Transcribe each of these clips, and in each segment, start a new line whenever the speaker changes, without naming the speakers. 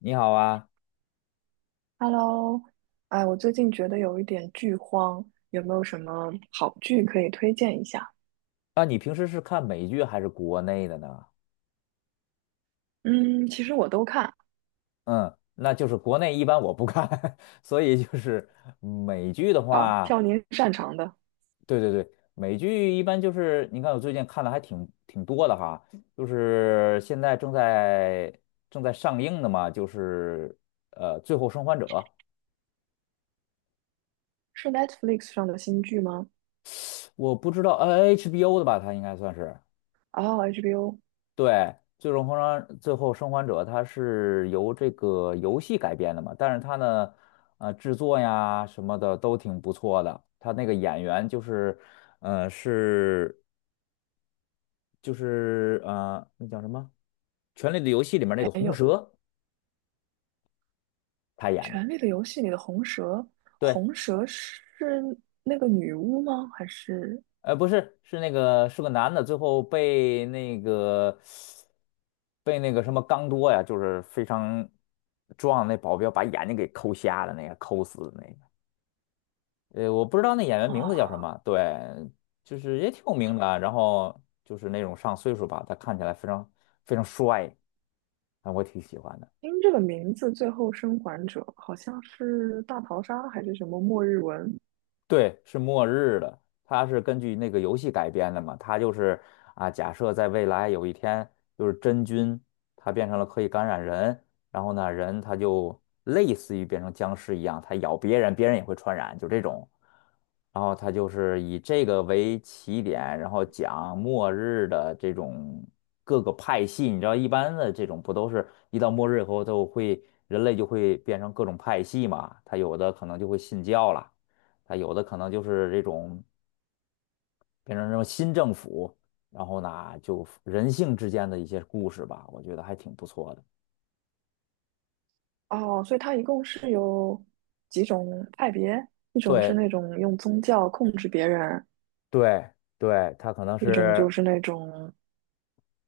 你好啊。
Hello。哎，我最近觉得有一点剧荒，有没有什么好剧可以推荐一下？
啊，你平时是看美剧还是国内的呢？
嗯，其实我都看。
嗯，那就是国内一般我不看，所以就是美剧的
好，
话，
挑您擅长的。
对对对。美剧一般就是你看我最近看的还挺多的哈，就是现在正在上映的嘛，就是《最后生还者》。
是 Netflix 上的新剧吗？
我不知道，HBO 的吧，它应该算是。
哦，HBO
对，最终封装最后生还者，它是由这个游戏改编的嘛，但是它呢，制作呀什么的都挺不错的。它那个演员就是，呃，是那叫什么，《权力的游戏》里面那
还
个红
有
蛇他演的。
《权力的游戏》里的红蛇，
对，
红蛇是那个女巫吗？还是
不是，是那个是个男的，最后被那个什么刚多呀，就是非常壮的那保镖把眼睛给抠瞎了，那个抠死的那个。我不知道那演员名字叫什
啊？
么。对，就是也挺有名的啊，然后就是那种上岁数吧，他看起来非常帅，啊，我挺喜欢的。
听这个名字，《最后生还者》好像是大逃杀还是什么末日文？
对，是末日的，它是根据那个游戏改编的嘛，它就是啊，假设在未来有一天，就是真菌它变成了可以感染人，然后呢，人他就类似于变成僵尸一样，他咬别人，别人也会传染，就这种。然后他就是以这个为起点，然后讲末日的这种各个派系。你知道，一般的这种不都是一到末日以后都会，人类就会变成各种派系嘛？他有的可能就会信教了。它有的可能就是这种变成什么新政府，然后呢，就人性之间的一些故事吧，我觉得还挺不错的。
哦，所以它一共是有几种派别，一种是
对
那种用宗教控制别人，
对对，它可能
一种就
是，
是那种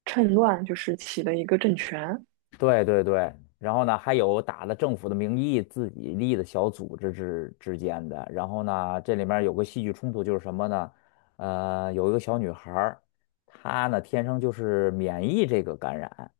趁乱，就是起了一个政权。
对对对，然后呢，还有打了政府的名义自己立的小组织之间的。然后呢，这里面有个戏剧冲突就是什么呢？有一个小女孩儿，她呢天生就是免疫这个感染。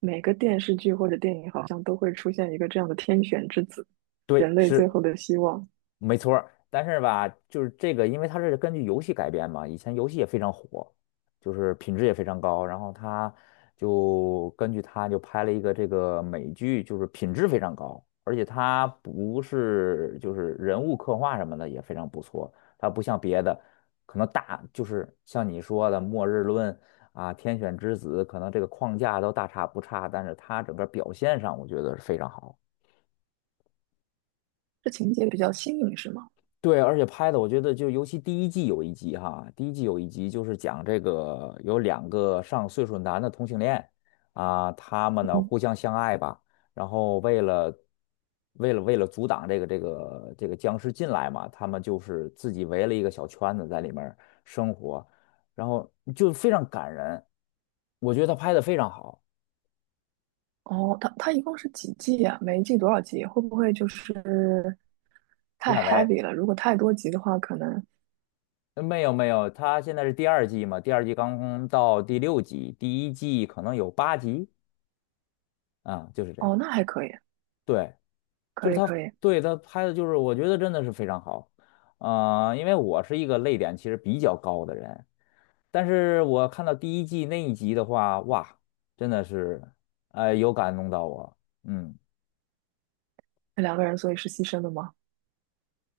每个电视剧或者电影好像都会出现一个这样的天选之子，
对，
人类最
是
后的希望。
没错儿。但是吧，就是这个，因为它是根据游戏改编嘛，以前游戏也非常火，就是品质也非常高，然后他就根据它就拍了一个这个美剧，就是品质非常高，而且它不是就是人物刻画什么的也非常不错，它不像别的，可能大就是像你说的《末日论》啊，《天选之子》，可能这个框架都大差不差，但是它整个表现上我觉得是非常好的。
这情节比较新颖，是吗？
对，而且拍的我觉得就尤其第一季有一集哈，第一季有一集就是讲这个有两个上岁数男的同性恋。啊，他们呢互相相爱吧，然后为了阻挡这个僵尸进来嘛，他们就是自己围了一个小圈子在里面儿生活，然后就非常感人，我觉得他拍的非常好。
哦，它一共是几季啊？每一季多少集？会不会就是太
烂尾。
heavy 了？如果太多集的话，可能
没有没有，他现在是第二季嘛，第二季刚到第六集，第一季可能有八集，啊，就是这样。
哦，那还可以，
对，就是
可以可
他，
以。
对，他拍的就是，我觉得真的是非常好。啊、因为我是一个泪点其实比较高的人，但是我看到第一季那一集的话，哇，真的是，有感动到我。嗯
那两个人所以是牺牲的吗？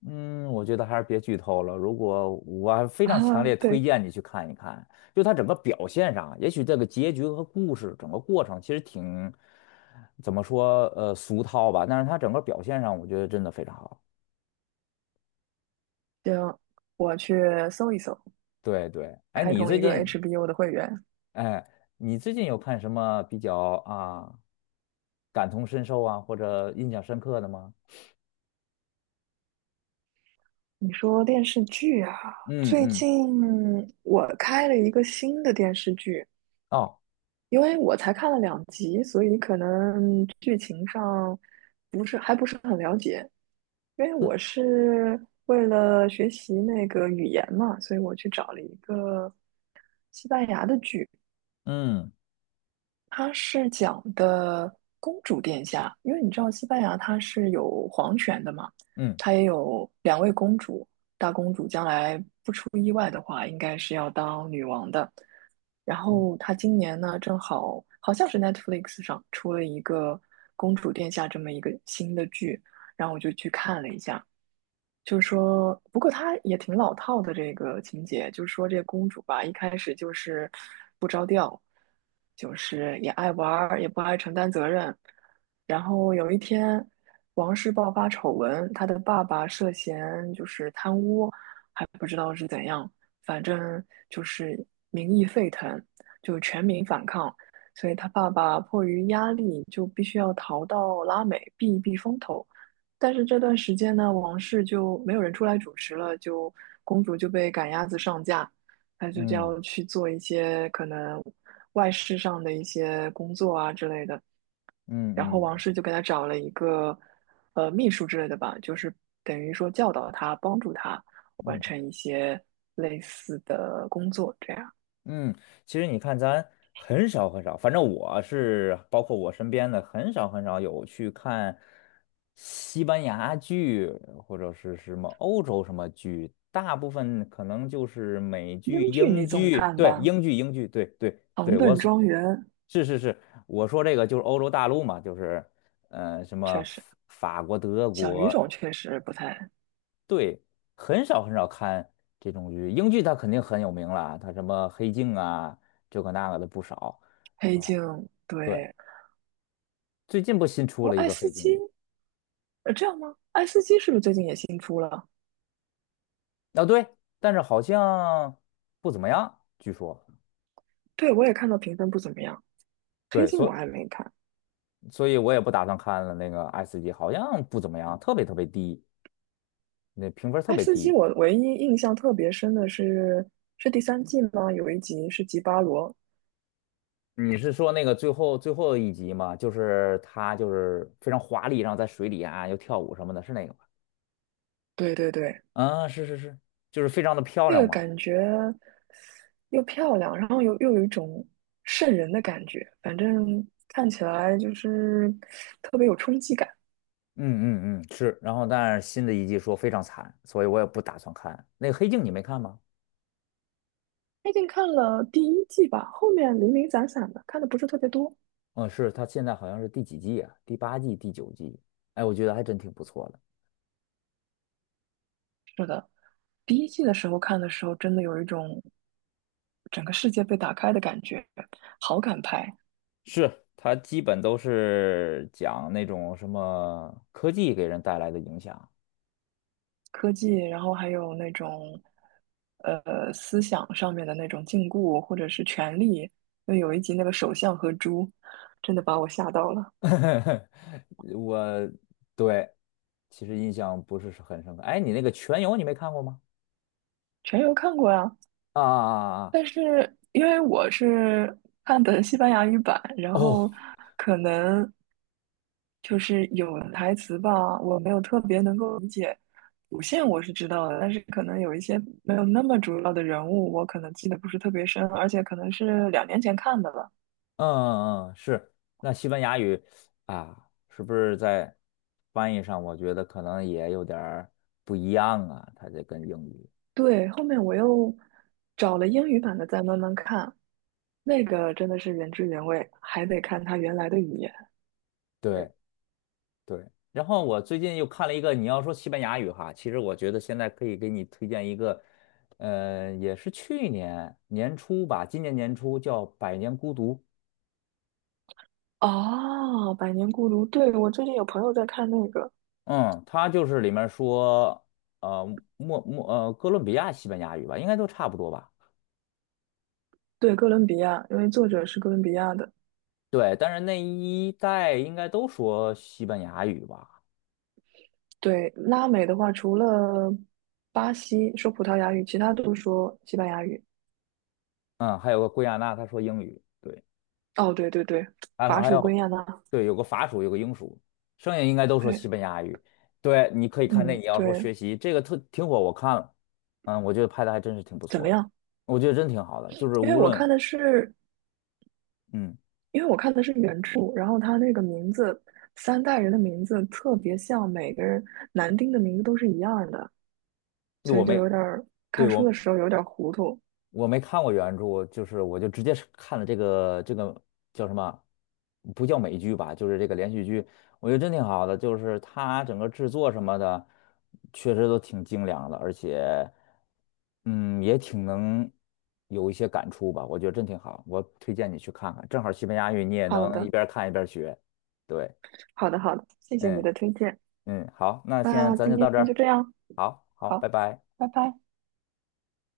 嗯，我觉得还是别剧透了。如果我还 非常
啊，
强烈推
对，
荐你去看一看，就他整个表现上，也许这个结局和故事整个过程其实挺，怎么说，俗套吧，但是他整个表现上，我觉得真的非常好。
行，我去搜一搜，
对对。哎，
开
你
通
最
一个
近，
HBO 的会员。
哎，你最近有看什么比较啊感同身受啊，或者印象深刻的吗？
你说电视剧啊，
嗯
最
嗯。
近我开了一个新的电视剧，
哦。
因为我才看了两集，所以可能剧情上不是很了解。因为我是为了学习那个语言嘛，所以我去找了一个西班牙的剧，
嗯
它是讲的公主殿下，因为你知道西班牙它是有皇权的嘛，
嗯
它也有两位公主，大公主将来不出意外的话，应该是要当女王的。然后她今年呢，正好好像是 Netflix 上出了一个公主殿下这么一个新的剧，然后我就去看了一下，就是说，不过他也挺老套的这个情节，就是说这个公主吧，一开始就是不着调，就是也爱玩儿，也不爱承担责任。然后有一天，王室爆发丑闻，她的爸爸涉嫌就是贪污，还不知道是怎样，反正就是民意沸腾，就全民反抗，所以她爸爸迫于压力，就必须要逃到拉美避一避风头。但是这段时间呢，王室就没有人出来主持了，就公主就被赶鸭子上架，她就
嗯
要去做一些可能外事上的一些工作啊之类的。
嗯
然后
嗯
王
嗯
室就给她找了一个秘书之类的吧，就是等于说教导她，帮助她完
嗯
成一些类似的工作。这样，
嗯，其实你看，咱很少，反正我是包括我身边的，很少有去看西班牙剧或者是什么欧洲什么剧，大部分可能就是美
英
剧、
剧
英
你总
剧。
看
对，
吧，
英剧，对对
《唐
对，我
顿
所
庄园》
是是是，我说这个就是欧洲大陆嘛，就是什么
确
法
实，
法国、德
小语种
国。
确实不太，
对，很少看这种剧。英剧它肯定很有名了啊，它什么《黑镜》啊，这个那个的不少
黑
啊。
镜
对，
对，
最近不新出
哦，
了一
爱
个
斯
《黑镜》
基，呃，这样吗？爱斯基是不是最近也新出了？
啊。对，但是好像不怎么样，据说。
对，我也看到评分不怎么样，黑
对，
镜我
所
还没看。
所以我也不打算看了那个 S 级，好像不怎么样，特别低，那评分特
爱
别
斯基
低。
我唯一印象特别深的是是第三季吗？有一集是吉巴罗，
你是说那个最后一集吗？就是他就是非常华丽，然后在水里啊又跳舞什么的，是那个吗？
对对对，
啊，是是是，就是非常的漂
那
亮
个
嘛。
感觉又漂亮，然后又有一种瘆人的感觉，反正看起来就是特别有冲击感。
嗯嗯嗯，是。然后，但是新的一季说非常惨，所以我也不打算看。那个《黑镜》你没看吗？
最近看了第一季吧，后面零零散散的，看的不是特别多。
嗯，是，它现在好像是第几季啊？第八季、第九季？哎，我觉得还真挺不错的。
第一季的时候看的时候，真的有一种整个世界被打开的感觉，好感派、
是，它基本都是讲那种什么科技给人带来的影响。
科技，然后还有那种思想上面的那种禁锢或者是权力。因为有一集那个首相和猪，真的把我吓到了。
我对，其实印象不是很深刻。哎，你那个《全游》你没看过吗？
全游看过呀，
啊啊啊啊！啊。
但是因为我是看的西班牙语版，然
哦。
后可能就是有的台词吧，我没有特别能够理解。主线我是知道的，但是可能有一些没有那么主要的人物，我可能记得不是特别深，而且可能是两年前看的了。
嗯嗯嗯，是。那西班牙语啊，是不是在翻译上，我觉得可能也有点儿不一样啊？它这跟英语，
对，后面我又找了英语版的再慢慢看，那个真的是原汁原味，还得看它原来的语言。
对对。然后我最近又看了一个，你要说西班牙语哈，其实我觉得现在可以给你推荐一个，也是去年年初吧，今年年初叫《百年孤独》。
哦，《百年孤独》，对，我最近有朋友在看那个。
嗯，它就是里面说，呃，莫莫呃，哥伦比亚西班牙语吧，应该都差不多吧。
对，哥伦比亚，因为作者是哥伦比亚的。
对，但是那一代应该都说西班牙语吧？
对，拉美的话，除了巴西说葡萄牙语，其他都说西班牙语。
嗯，还有个圭亚那，他说英语。对，
哦，对对对，
还有
巴
还
蜀
有。
归亚那。
对，有个法属，有个英属，剩下应该都说
对，
西班牙语。对，你可以看那，
嗯，
你要说
对，
学习这个特挺火，我看了。嗯，我觉得拍的还真是挺不
怎么
错的，
样？
我觉得真挺好的，就是
因为
无
我
论，
看的是，
嗯，
因为我看的是原著，然后他那个名字，三代人的名字特别像，每个人男丁的名字都是一样的，所
我
以就
没，
有点儿
对
看书的
我。
时候有点儿糊涂。
我没看过原著，就是我就直接是看了这个叫什么，不叫美剧吧，就是这个连续剧，我觉得真挺好的，就是它整个制作什么的，确实都挺精良的，而且，嗯，也挺能有一些感触吧，我觉得真挺好，我推荐你去看看，正好西班牙语你也
好
能一
的，
边看一边学。对。
好的，好的，谢谢你
嗯
的推荐。
嗯，好，那现在
那
咱
今
就到
天
这
就
儿。
这样，
好好，拜
好，
拜。
拜拜。